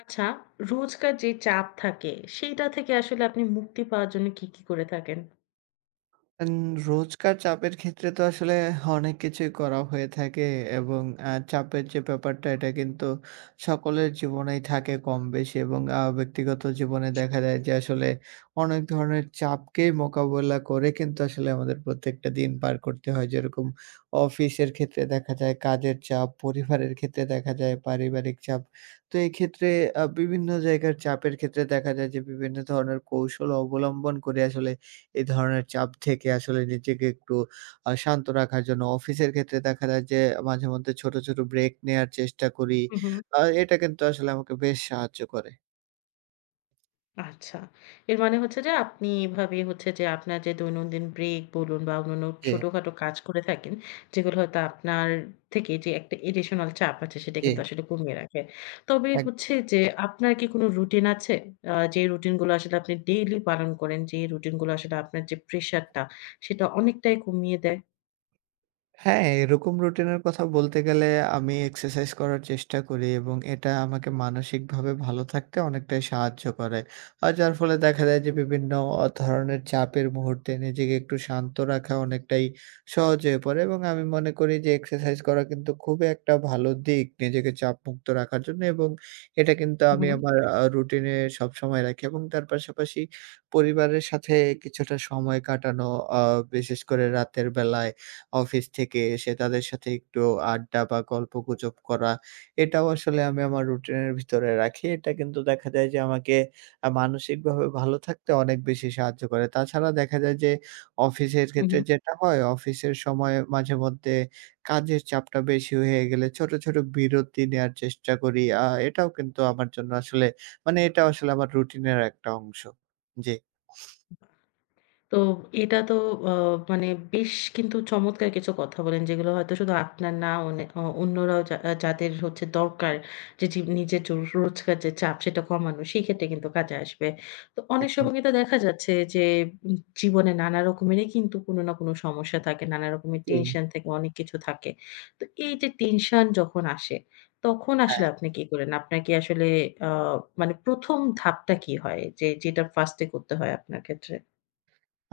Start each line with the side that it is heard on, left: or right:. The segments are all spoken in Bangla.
left: আচ্ছা, রোজকার যে চাপ থাকে সেইটা থেকে আসলে আপনি মুক্তি পাওয়ার জন্য কি করে থাকেন?
right: এন রোজকার চাপের ক্ষেত্রে তো আসলে অনেক কিছুই করা হয়ে থাকে এবং চাপের যে ব্যাপারটা এটা কিন্তু সকলের জীবনেই থাকে কম বেশি, এবং ব্যক্তিগত জীবনে দেখা যায় যে আসলে অনেক ধরনের চাপকেই মোকাবেলা করে কিন্তু আসলে আমাদের প্রত্যেকটা দিন পার করতে হয়। যেরকম অফিসের ক্ষেত্রে দেখা যায় কাজের চাপ, পরিবারের ক্ষেত্রে দেখা যায় পারিবারিক চাপ। তো এই ক্ষেত্রে বিভিন্ন জায়গার চাপের ক্ষেত্রে দেখা যায় যে বিভিন্ন ধরনের কৌশল অবলম্বন করে আসলে এই ধরনের চাপ থেকে আসলে নিজেকে একটু শান্ত রাখার জন্য অফিসের ক্ষেত্রে দেখা যায় যে মাঝেমধ্যে ছোট, ছোট ব্রেক নেয়ার চেষ্টা করি।
left: হু, হুম।
right: এটা কিন্তু আসলে আমাকে বেশ সাহায্য করে।
left: আচ্ছা। এর মানে হচ্ছে যে আপনি এভাবে হচ্ছে যে আপনার যে দৈনন্দিন ব্রেক বলুন বা অন্যান্য
right: জি,
left: ছোটখাটো কাজ করে থাকেন, যেগুলো হয়তো আপনার থেকে যে একটা এডিশনাল চাপ আছে সেটা
right: জি।
left: কিন্তু আসলে কমিয়ে রাখে। তবে
right: এক
left: হচ্ছে যে আপনার কি কোনো রুটিন আছে? যে রুটিন গুলো আসলে আপনি ডেইলি পালন করেন, যে রুটিন গুলো আসলে আপনার যে প্রেশারটা সেটা অনেকটাই কমিয়ে দেয়?
right: হ্যাঁ, এরকম রুটিনের কথা বলতে গেলে আমি এক্সারসাইজ করার চেষ্টা করি, এবং এটা আমাকে মানসিকভাবে ভালো থাকতে অনেকটাই সাহায্য করে। আর যার ফলে দেখা যায় যে বিভিন্ন ধরনের চাপের মুহূর্তে নিজেকে একটু শান্ত রাখা অনেকটাই সহজ হয়ে পড়ে, এবং আমি মনে করি যে এক্সারসাইজ করা কিন্তু খুবই একটা ভালো দিক নিজেকে চাপমুক্ত রাখার জন্য, এবং এটা কিন্তু
left: হু,
right: আমি
left: হুম।
right: আমার রুটিনে সবসময় রাখি। এবং তার পাশাপাশি পরিবারের সাথে কিছুটা সময় কাটানো, আ বিশেষ করে রাতের বেলায় অফিস থেকে এসে তাদের সাথে একটু আড্ডা বা গল্পগুজব করা। এটাও আসলে আমি আমার রুটিনের ভিতরে রাখি। এটা কিন্তু দেখা যায় যে আমাকে মানসিকভাবে ভালো থাকতে অনেক বেশি সাহায্য করে। তাছাড়া দেখা যায় যে অফিসের ক্ষেত্রে
left: উহু।
right: যেটা হয়, অফিসের সময় মাঝেমধ্যে কাজের চাপটা বেশি হয়ে গেলে ছোট, ছোট বিরতি নেয়ার চেষ্টা করি। এটাও কিন্তু আমার জন্য আসলে মানে এটাও আসলে আমার রুটিনের একটা অংশ। জি,
left: তো এটা তো আ মানে বেশ কিন্তু চমৎকার কিছু কথা বলেন, যেগুলো হয়তো শুধু আপনার না অনে অ অন্যরাও যা আ যাদের হচ্ছে দরকার যে জি নিজের জো রোজকার যে চাপ সেটা কমানো, সেই ক্ষেত্রে কিন্তু কাজে আসবে। তো অনেক
right: একদম।
left: সময় কিন্তু দেখা যাচ্ছে যে উম জীবনে নানা রকমেরই কিন্তু কোনো না কোনো সমস্যা থাকে, নানা রকমের
right: জি,
left: টেনশন থাকে, অনেক কিছু থাকে। তো এই যে টেনশন যখন আসে, তখন আসলে
right: হ্যাঁ।
left: আপনি কি করেন? আপনার কি আসলে আ মানে প্রথম ধাপটা কি হয়? যে যেটা ফার্স্ট এ করতে হয় আপনার ক্ষেত্রে?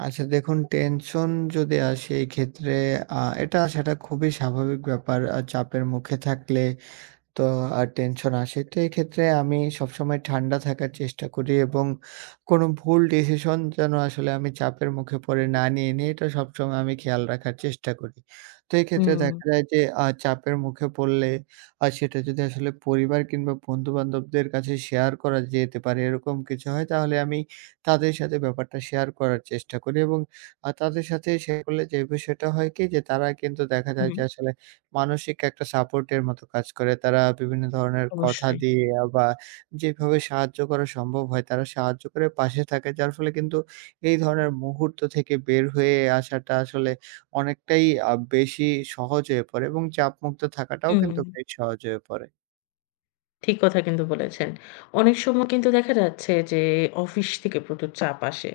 right: আচ্ছা, দেখুন, টেনশন যদি আসে এই ক্ষেত্রে আ এটা-সেটা খুবই স্বাভাবিক ব্যাপার। চাপের মুখে থাকলে তো আর টেনশন আসে। তো এক্ষেত্রে আমি সবসময় ঠান্ডা থাকার চেষ্টা করি, এবং কোনো ভুল ডিসিশন যেন আসলে আমি চাপের মুখে পড়ে না নিয়ে নিই, এটা সবসময় আমি খেয়াল রাখার চেষ্টা করি। তো এক্ষেত্রে
left: হুম।
right: দেখা যায় যে চাপের মুখে পড়লে সেটা যদি আসলে পরিবার কিংবা বন্ধু-বান্ধবদের কাছে শেয়ার করা যেতে পারে এরকম কিছু হয়, তাহলে আমি তাদের সাথে ব্যাপারটা শেয়ার করার চেষ্টা করি, এবং তাদের সাথে শেয়ার করলে যে বিষয়টা হয় কি, যে তারা কিন্তু দেখা যায়
left: হুম,
right: যে আসলে মানসিক একটা সাপোর্টের মতো কাজ করে। তারা বিভিন্ন ধরনের কথা
left: অবশ্যই।
right: দিয়ে বা যেভাবে সাহায্য করা সম্ভব হয় তারা সাহায্য করে, পাশে থাকে। যার ফলে কিন্তু এই ধরনের মুহূর্ত থেকে বের হয়ে আসাটা আসলে অনেকটাই বেশি সহজ হয়ে পড়ে, এবং চাপমুক্ত থাকাটাও
left: হুম,
right: কিন্তু বেশ সহজ হয়ে পড়ে।
left: ঠিক কথা কিন্তু বলেছেন। অনেক সময় কিন্তু দেখা যাচ্ছে যে অফিস থেকে প্রচুর চাপ আসে।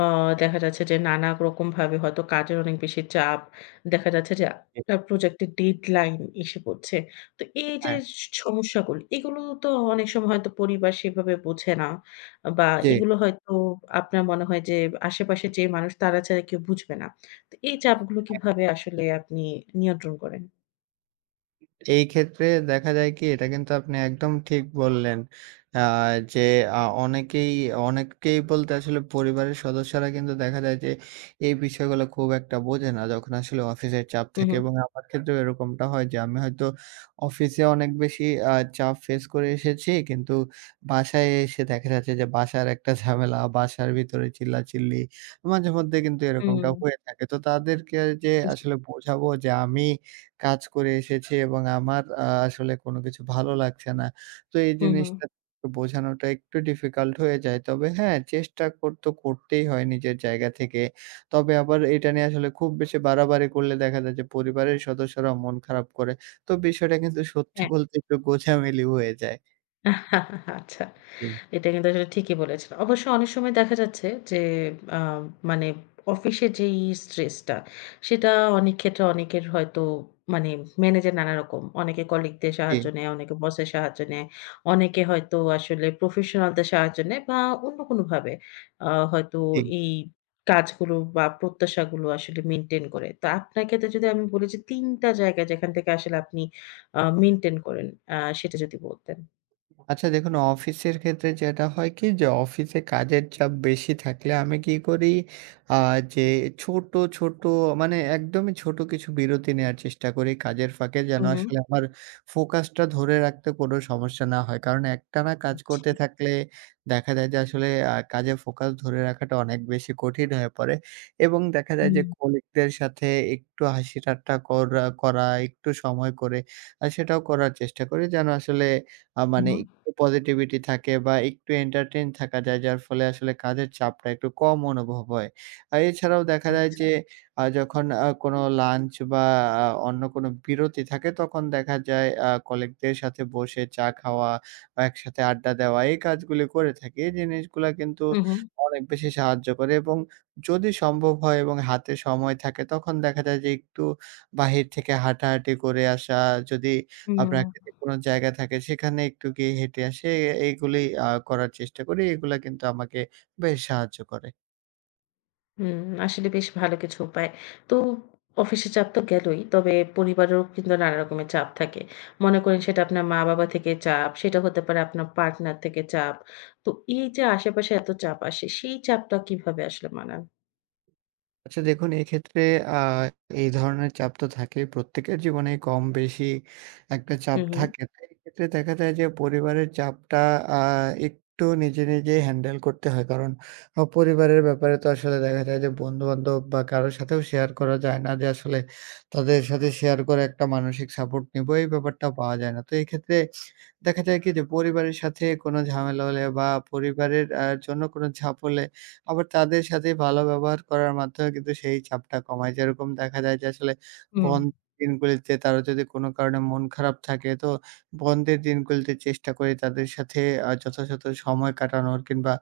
left: আ দেখা যাচ্ছে যে নানা রকমভাবে হয়তো কাজের অনেক বেশি চাপ। দেখা যাচ্ছে যে
right: জি,
left: আপনার প্রজেক্টের ডেডলাইন এসে পড়ছে। তো এই যে
right: হ্যাঁ,
left: সমস্যাগুলো, এগুলো তো অনেক সময় হয়তো পরিবার সেভাবে বোঝে না বা
right: জি।
left: এগুলো হয়তো আপনার মনে হয় যে আশেপাশে যে মানুষ তারা ছাড়া কেউ বুঝবে না। তো এই চাপগুলো কিভাবে আসলে আপনি নিয়ন্ত্রণ করেন?
right: এই ক্ষেত্রে দেখা যায় কি, এটা কিন্তু আপনি একদম ঠিক বললেন। আ যে অনেকেই অনেকেই বলতে আসলে পরিবারের সদস্যরা কিন্তু দেখা যায় যে এই বিষয়গুলো খুব একটা বোঝে না যখন আসলে অফিসের চাপ
left: হু,
right: থাকে,
left: হু,
right: এবং আমার ক্ষেত্রেও এরকমটা হয় যে আমি হয়তো অফিসে অনেক বেশি আ চাপ ফেস করে এসেছি, কিন্তু বাসায় এসে দেখা যাচ্ছে যে বাসার একটা ঝামেলা, বাসার ভিতরে চিল্লাচিল্লি মাঝেমধ্যে কিন্তু
left: হুম।
right: এরকমটা হয়ে থাকে। তো তাদেরকে যে আসলে বোঝাবো যে আমি কাজ করে এসেছি এবং আমার আসলে কোনো কিছু ভালো লাগছে না। তো এই
left: হুম, হুম।
right: জিনিসটা বোঝানোটা একটু ডিফিকাল্ট হয়ে যায়। তবে হ্যাঁ, চেষ্টা কর তো করতেই হয় নিজের জায়গা থেকে। তবে আবার এটা নিয়ে আসলে খুব বেশি বাড়াবাড়ি করলে দেখা যায় যে পরিবারের সদস্যরাও মন খারাপ করে। তো বিষয়টা কিন্তু সত্যি
left: হ্যাঁ।
right: বলতে একটু গোঁজামিল হয়ে যায়।
left: আচ্ছা।
right: জি,
left: এটা কিন্তু আসলে ঠিকই বলেছেন। অবশ্য অনেক সময় দেখা যাচ্ছে যে আ মানে অফিসে যেই স্ট্রেসটা, সেটা অনেক ক্ষেত্রে অনেকের হয়তো মানে ম্যানেজার নানা রকম। অনেকে কলিগদের
right: জি,
left: সাহায্য নেয়, অনেকে বসের সাহায্য নেয়। অনেকে হয়তো আসলে প্রফেশনালদের সাহায্য নেয় বা অন্য কোনোভাবে হয়তো
right: জি।
left: এই কাজগুলো বা প্রত্যাশাগুলো আসলে মেইনটেইন করে। তো আপনার ক্ষেত্রে যদি আমি বলি যে ৩ টা জায়গা যেখান থেকে আসলে আপনি মেইনটেইন করেন, সেটা যদি বলতেন?
right: আচ্ছা, দেখুন, অফিসের ক্ষেত্রে যেটা হয় কি, যে অফিসে কাজের চাপ বেশি থাকলে আমি কি করি, যে ছোট ছোট মানে একদমই ছোট কিছু বিরতি নেওয়ার চেষ্টা করি কাজের ফাঁকে, যেন
left: হুম,
right: আসলে আমার ফোকাসটা ধরে রাখতে কোনো সমস্যা না হয়। কারণ একটানা কাজ
left: আচ্ছা।
right: করতে থাকলে দেখা যায় যে আসলে কাজে ফোকাস ধরে রাখাটা অনেক বেশি কঠিন হয়ে পড়ে, এবং দেখা যায় যে
left: হুম।
right: কলিগদের সাথে একটু হাসি ঠাট্টা করা করা একটু সময় করে আর সেটাও করার চেষ্টা করি, যেন আসলে
left: হুম,
right: মানে
left: হুম।
right: একটু পজিটিভিটি থাকে বা একটু এন্টারটেইন থাকা যায়, যার ফলে আসলে কাজের চাপটা একটু কম অনুভব হয়। আর এছাড়াও দেখা যায়
left: আচ্ছা।
right: যে যখন কোনো লাঞ্চ বা অন্য কোনো বিরতি থাকে, তখন দেখা যায় কলিগদের সাথে বসে চা খাওয়া বা একসাথে আড্ডা দেওয়া, এই কাজগুলি করে থাকি। এই জিনিসগুলা কিন্তু
left: হুম, হুম।
right: অনেক বেশি সাহায্য করে। এবং যদি সম্ভব হয় এবং হাতে সময় থাকে, তখন দেখা যায় যে একটু বাহির থেকে হাঁটাহাঁটি করে আসা, যদি
left: হুম,
right: প্রাকৃতিক কোনো জায়গা থাকে সেখানে একটু গিয়ে হেঁটে আসে। এইগুলি করার চেষ্টা করি। এগুলা কিন্তু আমাকে বেশ সাহায্য করে।
left: হুম। আসলে বেশ ভালো কিছু উপায়। তো অফিসের চাপ তো গেলই। তবে পরিবারেও কিন্তু নানা রকমের চাপ থাকে। মনে করেন সেটা আপনার মা-বাবা থেকে চাপ, সেটা হতে পারে আপনার পার্টনার থেকে চাপ। তো এই যে আশেপাশে এত চাপ আসে, সেই চাপটা কিভাবে আসলে মানান?
right: আচ্ছা, দেখুন, এক্ষেত্রে আ এই ধরনের চাপ তো থাকে। প্রত্যেকের জীবনেই কম বেশি একটা চাপ
left: হুম, হুম।
right: থাকে। তো এক্ষেত্রে দেখা যায় যে পরিবারের চাপটা আ একটু নিজে নিজেই হ্যান্ডেল করতে হয়। কারণ পরিবারের ব্যাপারে তো আসলে দেখা যায় যে বন্ধু-বান্ধব বা কারো সাথেও শেয়ার করা যায় না, যে আসলে তাদের সাথে শেয়ার করে একটা মানসিক সাপোর্ট নিবো এই ব্যাপারটা পাওয়া যায় না। তো এক্ষেত্রে দেখা যায় কি, যে পরিবারের সাথে কোনো ঝামেলা হলে বা পরিবারের জন্য কোনো চাপ হলে আবার তাদের সাথে ভালো ব্যবহার করার মাধ্যমে কিন্তু সেই চাপটা কমায়। যেরকম দেখা যায় যে আসলে
left: হুম,
right: বন্ধের দিনগুলিতে তারা যদি কোনো কারণে মন খারাপ থাকে, তো বন্ধের দিনগুলিতে চেষ্টা করি তাদের সাথে যথাযথ সময় কাটানোর, কিংবা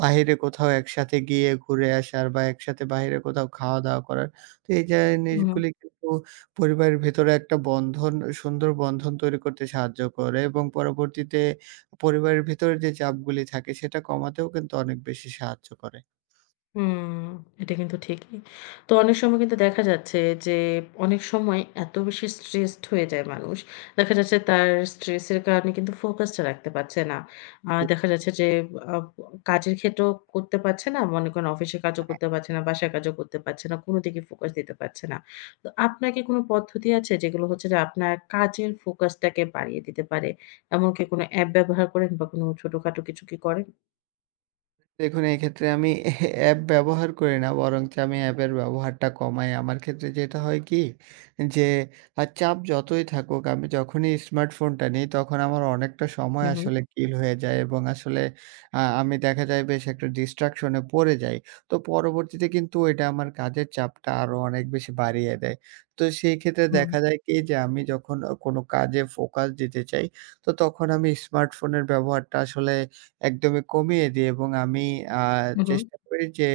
right: বাহিরে কোথাও একসাথে গিয়ে ঘুরে আসার, বা একসাথে বাহিরে কোথাও খাওয়া-দাওয়া করার। তো এই
left: হুম।
right: জিনিসগুলি কিন্তু পরিবারের ভেতরে একটা বন্ধন, সুন্দর বন্ধন তৈরি করতে সাহায্য করে, এবং পরবর্তীতে পরিবারের ভেতরে যে চাপগুলি থাকে সেটা কমাতেও কিন্তু অনেক বেশি সাহায্য করে।
left: হুম, এটা কিন্তু ঠিকই। তো অনেক সময় কিন্তু দেখা যাচ্ছে যে, অনেক সময় এত বেশি স্ট্রেসড হয়ে যায় মানুষ। দেখা যাচ্ছে তার স্ট্রেসের কারণে কিন্তু ফোকাসটা রাখতে পারছে না। হুম। আর দেখা যাচ্ছে যে আ কাজের ক্ষেত্রেও করতে পারছে না। মনে করেন অফিসের কাজও করতে পারছে না, বাসার কাজও করতে পারছে না। কোনো দিকে ফোকাস দিতে পারছে না। তো আপনার কি কোনো পদ্ধতি আছে যেগুলো হচ্ছে যে আপনার কাজের ফোকাসটাকে বাড়িয়ে দিতে পারে? এমনকি কোনো অ্যাপ ব্যবহার করেন বা কোনো ছোটখাটো কিছু কি করেন?
right: দেখুন, এই ক্ষেত্রে আমি অ্যাপ ব্যবহার করি না। বরঞ্চ আমি অ্যাপের ব্যবহারটা কমাই। আমার ক্ষেত্রে যেটা হয় কি? যে চাপ যতই থাকুক, আমি যখনই স্মার্টফোনটা নিই, তখন আমার অনেকটা সময়
left: হুম, হুম।
right: আসলে কিল হয়ে যায়, এবং আসলে আমি দেখা যায় বেশ একটা ডিস্ট্রাকশন এ পড়ে যাই। তো পরবর্তীতে কিন্তু এটা আমার কাজের চাপটা আরো অনেক বেশি বাড়িয়ে দেয়। তো সেই ক্ষেত্রে
left: হুম,
right: দেখা যায় কি? যে আমি যখন কোনো কাজে ফোকাস দিতে চাই, তো তখন আমি স্মার্টফোনের ব্যবহারটা আসলে একদমই কমিয়ে দিই, এবং আমি আ
left: হু, হু,
right: চেষ্টা করি যে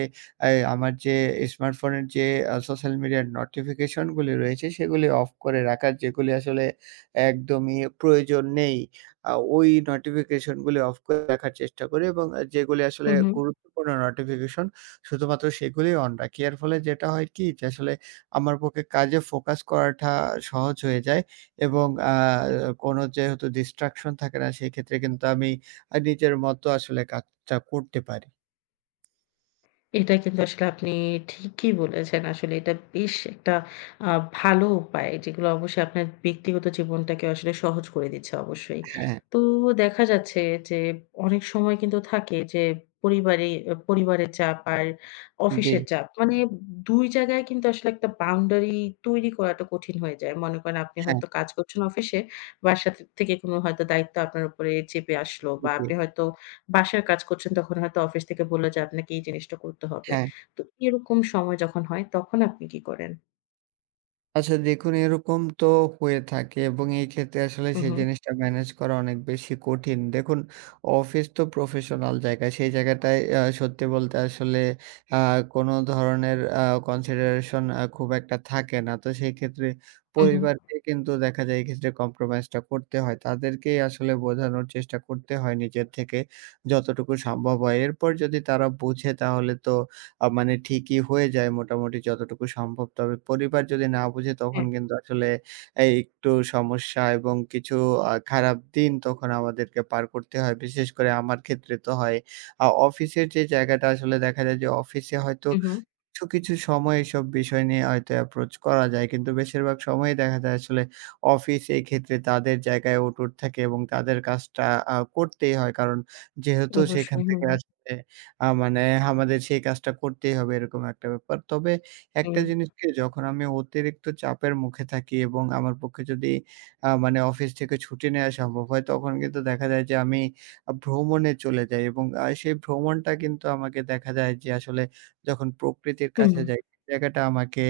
right: এই আমার যে স্মার্টফোনের যে সোশ্যাল মিডিয়ার নোটিফিকেশন গুলি রয়েছে সেগুলি অফ করে রাখার, যেগুলি আসলে একদমই প্রয়োজন নেই। ওই নোটিফিকেশন গুলি অফ করে রাখার চেষ্টা করি, এবং যেগুলি
left: হু,
right: আসলে
left: হু।
right: গুরুত্বপূর্ণ নোটিফিকেশন শুধুমাত্র সেগুলি অন রাখি। এর ফলে যেটা হয় কি, যে আসলে আমার পক্ষে কাজে ফোকাস করাটা সহজ হয়ে যায়, এবং কোনো যেহেতু ডিস্ট্রাকশন থাকে না সেক্ষেত্রে কিন্তু আমি নিজের মতো আসলে কাজটা করতে পারি।
left: এটা কিন্তু আসলে আপনি ঠিকই বলেছেন। আসলে এটা বেশ একটা আ ভালো উপায়। যেগুলো অবশ্যই আপনার ব্যক্তিগত জীবনটাকে আসলে সহজ করে দিচ্ছে অবশ্যই।
right: হ্যাঁ, হ্যাঁ,
left: তো দেখা যাচ্ছে যে অনেক সময় কিন্তু থাকে যে পরিবারে পরিবারের চাপ আর
right: জি,
left: অফিসের চাপ। মানে ২ জায়গায় কিন্তু আসলে একটা বাউন্ডারি তৈরি করাটা কঠিন হয়ে যায়। মনে করেন আপনি
right: হ্যাঁ,
left: হয়তো কাজ করছেন অফিসে, বাসা থে থেকে কোনো হয়তো দায়িত্ব আপনার উপরে চেপে আসলো
right: জি,
left: বা
right: জি।
left: আপনি হয়তো বাসার কাজ করছেন তখন হয়তো অফিস থেকে বলল যে আপনাকে এই জিনিসটা করতে হবে।
right: হ্যাঁ।
left: তো এরকম সময় যখন হয় তখন আপনি কি করেন?
right: আচ্ছা, দেখুন, এরকম তো হয়ে থাকে, এবং এই ক্ষেত্রে আসলে
left: হু,
right: সেই
left: হু,
right: জিনিসটা ম্যানেজ করা অনেক বেশি কঠিন। দেখুন, অফিস তো প্রফেশনাল জায়গা। সেই জায়গাটায় সত্যি বলতে আসলে আ কোনো ধরনের কনসিডারেশন খুব একটা থাকে না। তো সেই ক্ষেত্রে
left: হু, হু।
right: পরিবারকে কিন্তু দেখা যায় এই ক্ষেত্রে কম্প্রোমাইজটা করতে হয়। তাদেরকেই আসলে বোঝানোর চেষ্টা করতে হয় নিজের থেকে যতটুকু সম্ভব হয়। এরপর যদি তারা বোঝে তাহলে তো মানে ঠিকই হয়ে যায় মোটামুটি যতটুকু সম্ভব। তবে পরিবার যদি না বুঝে
left: হ্যাঁ,
right: তখন কিন্তু আসলে এই একটু সমস্যা, এবং কিছু খারাপ দিন তখন আমাদেরকে পার করতে হয়। বিশেষ করে আমার ক্ষেত্রে তো হয়। অফিসের যে জায়গাটা আসলে দেখা যায় যে অফিসে হয়তো
left: হু, হু।
right: কিছু, কিছু সময় এসব বিষয় নিয়ে হয়তো অ্যাপ্রোচ করা যায়। কিন্তু বেশিরভাগ সময়ই দেখা যায় আসলে অফিস এই ক্ষেত্রে তাদের জায়গায় অটুট থাকে, এবং তাদের কাজটা করতেই হয়। কারণ যেহেতু সেখান
left: অবশ্যই। হু,
right: থেকে
left: হু।
right: আসলে মানে আমাদের সেই কাজটা করতেই হবে, এরকম একটা ব্যাপার। তবে একটা
left: হুম।
right: জিনিস কি, যখন আমি অতিরিক্ত চাপের মুখে থাকি এবং আমার পক্ষে যদি মানে অফিস থেকে ছুটি নেওয়া সম্ভব হয়, তখন কিন্তু দেখা যায় যে আমি ভ্রমণে চলে যাই, এবং সেই ভ্রমণটা কিন্তু আমাকে দেখা যায় যে আসলে, যখন প্রকৃতির
left: হুম।
right: কাছে যাই, সেই জায়গাটা আমাকে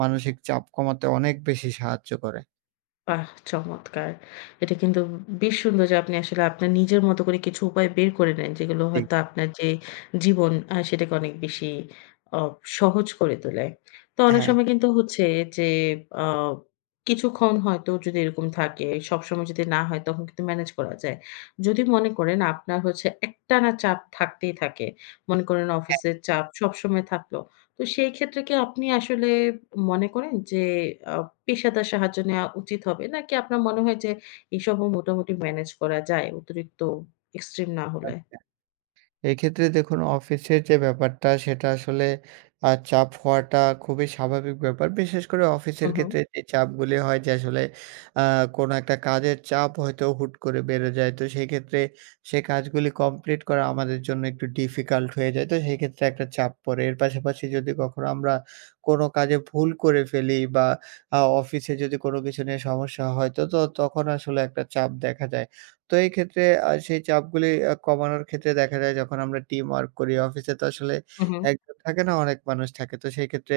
right: মানসিক চাপ কমাতে অনেক বেশি সাহায্য করে।
left: বাহ! চমৎকার। এটা কিন্তু বেশ সুন্দর যে আপনি আসলে আপনার নিজের মতো করে কিছু উপায় বের করে নেন, যেগুলো
right: জি,
left: হয়তো আপনার যে জীবন সেটাকে অনেক বেশি অ সহজ করে তোলে। তো অনেক
right: হ্যাঁ।
left: সময় কিন্তু হচ্ছে যে আ কিছুক্ষণ হয়তো যদি এরকম থাকে, সবসময় যদি না হয় তখন কিন্তু ম্যানেজ করা যায়। যদি মনে করেন আপনার হচ্ছে একটানা চাপ থাকতেই থাকে। মনে করেন অফিসের চাপ সবসময় থাকলো। তো সেই ক্ষেত্রে কি আপনি আসলে মনে করেন যে আ পেশাদার সাহায্য নেওয়া উচিত হবে? নাকি আপনার মনে হয় যে এসবও মোটামুটি ম্যানেজ করা যায় অতিরিক্ত এক্সট্রিম না হলে?
right: এক্ষেত্রে দেখুন, অফিসের যে ব্যাপারটা সেটা আসলে চাপ হওয়াটা খুবই স্বাভাবিক ব্যাপার। বিশেষ করে
left: হু,
right: অফিসের
left: হু,
right: ক্ষেত্রে যে চাপগুলি হয় যে আসলে আ কোনো একটা কাজের চাপ হয়তো হুট করে বেড়ে যায়। তো সেক্ষেত্রে সে কাজগুলি কমপ্লিট করা আমাদের জন্য একটু ডিফিকাল্ট হয়ে যায়। তো সেক্ষেত্রে একটা চাপ পড়ে। এর পাশাপাশি যদি কখনো আমরা কোনো কাজে ভুল করে ফেলি বা অফিসে যদি কোনো কিছু নিয়ে সমস্যা হয় তো, তো তখন আসলে একটা চাপ দেখা যায়। তো এই ক্ষেত্রে সেই চাপগুলি কমানোর ক্ষেত্রে দেখা যায় যখন আমরা টিম ওয়ার্ক করি, অফিসে তো আসলে
left: হু, হু।
right: একজন থাকে না, অনেক মানুষ থাকে। তো সেই ক্ষেত্রে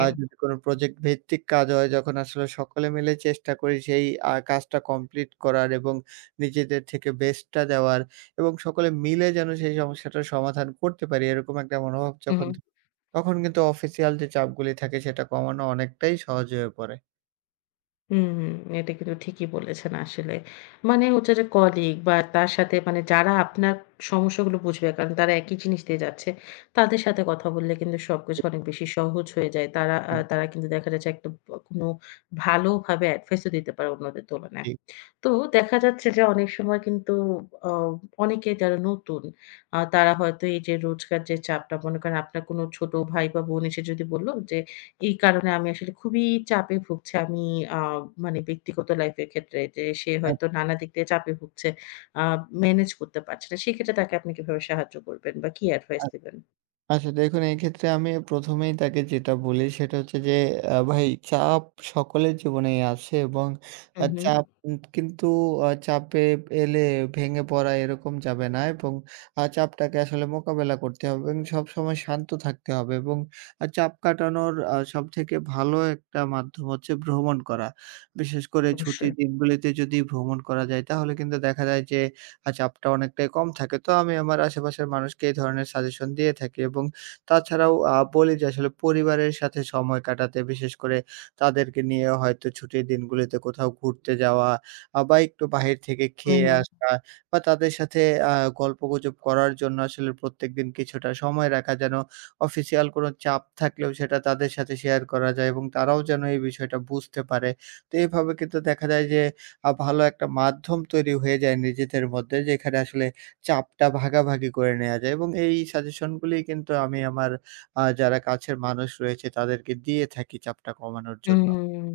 right: যদি কোনো প্রজেক্ট ভিত্তিক কাজ হয়, যখন আসলে সকলে মিলে চেষ্টা করি সেই কাজটা কমপ্লিট করার এবং নিজেদের থেকে বেস্টটা দেওয়ার, এবং সকলে মিলে যেন সেই সমস্যাটার সমাধান করতে পারি, এরকম একটা মনোভাব
left: হু, হু।
right: যখন থাকে, তখন কিন্তু অফিসিয়াল যে চাপগুলি থাকে সেটা কমানো অনেকটাই সহজ হয়ে পড়ে।
left: হুম, এটা কিন্তু ঠিকই বলেছেন আসলে। মানে হচ্ছে যে কলিগ বা তার সাথে মানে যারা আপনার সমস্যাগুলো বুঝবে কারণ তারা একই জিনিস দিয়ে যাচ্ছে। তাদের সাথে কথা বললে কিন্তু সবকিছু অনেক বেশি সহজ হয়ে যায়। তারা কিন্তু দেখা যাচ্ছে একটা কোনো ভালোভাবে এডভাইসও দিতে পারে অন্যদের তুলনায়।
right: জি,
left: তো দেখা যাচ্ছে যে অনেক সময় কিন্তু অ অনেকে যারা নতুন তারা হয়তো এই যে রোজকার যে চাপটা মনে করেন আপনার কোনো ছোট ভাই বা বোন এসে যদি বলল যে, "এই কারণে আমি আসলে খুবই চাপে ভুগছি। আমি আ মানে ব্যক্তিগত লাইফের ক্ষেত্রে যে সে
right: জি।
left: হয়তো নানা দিক দিয়ে চাপে ভুগছে। আ মেনেজ করতে পারছে না।" সেক্ষেত্রে তাকে আপনি কিভাবে সাহায্য করবেন বা কি অ্যাডভাইস দিবেন?
right: আচ্ছা, দেখুন, এক্ষেত্রে আমি ১ম এই তাকে যেটা বলি সেটা হচ্ছে যে, ভাই, চাপ সকলের জীবনেই আছে, এবং
left: হু, হু।
right: আচ্ছা। চাপ কিন্তু চাপে এলে ভেঙে পড়া এরকম যাবে না, এবং চাপটাকে আসলে মোকাবেলা করতে হবে, এবং সবসময় শান্ত থাকতে হবে, এবং চাপ কাটানোর সবথেকে ভালো একটা মাধ্যম হচ্ছে ভ্রমণ করা। বিশেষ করে
left: অবশ্যই।
right: ছুটির দিনগুলিতে যদি ভ্রমণ করা যায় তাহলে কিন্তু দেখা যায় যে চাপটা অনেকটাই কম থাকে। তো আমি আমার আশেপাশের মানুষকে এই ধরনের সাজেশন দিয়ে থাকি, এবং তাছাড়াও বলি যে আসলে পরিবারের সাথে সময় কাটাতে, বিশেষ করে তাদেরকে নিয়ে হয়তো ছুটির দিনগুলিতে কোথাও ঘুরতে যাওয়া, বা একটু বাহির থেকে
left: হু,
right: খেয়ে
left: হু।
right: আসা, বা তাদের সাথে আ গল্পগুজব করার জন্য আসলে প্রত্যেকদিন কিছুটা সময় রাখা, যেন অফিসিয়াল কোনো চাপ থাকলেও সেটা তাদের সাথে শেয়ার করা যায় এবং তারাও যেন এই বিষয়টা বুঝতে পারে। তো এভাবে কিন্তু দেখা যায় যে ভালো একটা মাধ্যম তৈরি হয়ে যায় নিজেদের মধ্যে, যেখানে আসলে চাপটা ভাগাভাগি করে নেয়া যায়, এবং এই সাজেশনগুলি কিন্তু আমি আমার যারা কাছের মানুষ রয়েছে তাদেরকে দিয়ে থাকি চাপটা কমানোর জন্য।
left: হুম,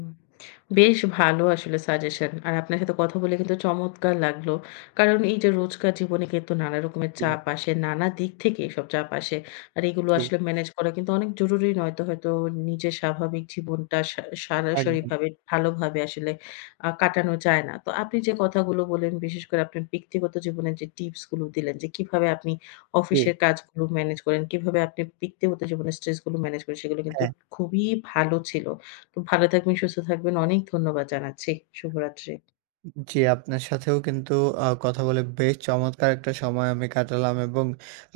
left: বেশ ভালো আসলে সাজেশন। আর আপনার সাথে কথা বলে কিন্তু চমৎকার লাগলো। কারণ এই যে রোজকার জীবনে কিন্তু নানা রকমের
right: জি,
left: চাপ আসে, নানা দিক থেকে এসব চাপ আসে। আর এগুলো
right: জি,
left: আসলে ম্যানেজ করা কিন্তু অনেক জরুরি নয়তো হয়তো নিজের স্বাভাবিক জীবনটা
right: একদম।
left: সরাসরিভাবে ভালোভাবে আসলে কাটানো যায় না। তো আপনি যে কথাগুলো বললেন, বিশেষ করে আপনার ব্যক্তিগত জীবনের যে টিপস গুলো দিলেন যে কিভাবে আপনি
right: জি,
left: অফিসের কাজগুলো ম্যানেজ করেন, কিভাবে আপনি ব্যক্তিগত জীবনের স্ট্রেস গুলো ম্যানেজ করেন সেগুলো কিন্তু
right: হ্যাঁ।
left: খুবই ভালো ছিল। তো ভালো থাকবেন, সুস্থ থাকবেন। অনেক ধন্যবাদ জানাচ্ছি। শুভরাত্রি।
right: জি, আপনার সাথেও কিন্তু কথা বলে বেশ চমৎকার একটা সময় আমি কাটালাম, এবং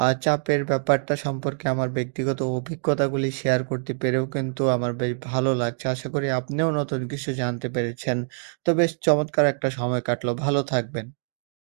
right: চাপের ব্যাপারটা সম্পর্কে আমার ব্যক্তিগত অভিজ্ঞতাগুলি শেয়ার করতে পেরেও কিন্তু আমার বেশ ভালো লাগছে। আশা করি আপনিও নতুন কিছু জানতে পেরেছেন। তো বেশ চমৎকার একটা সময় কাটলো। ভালো থাকবেন।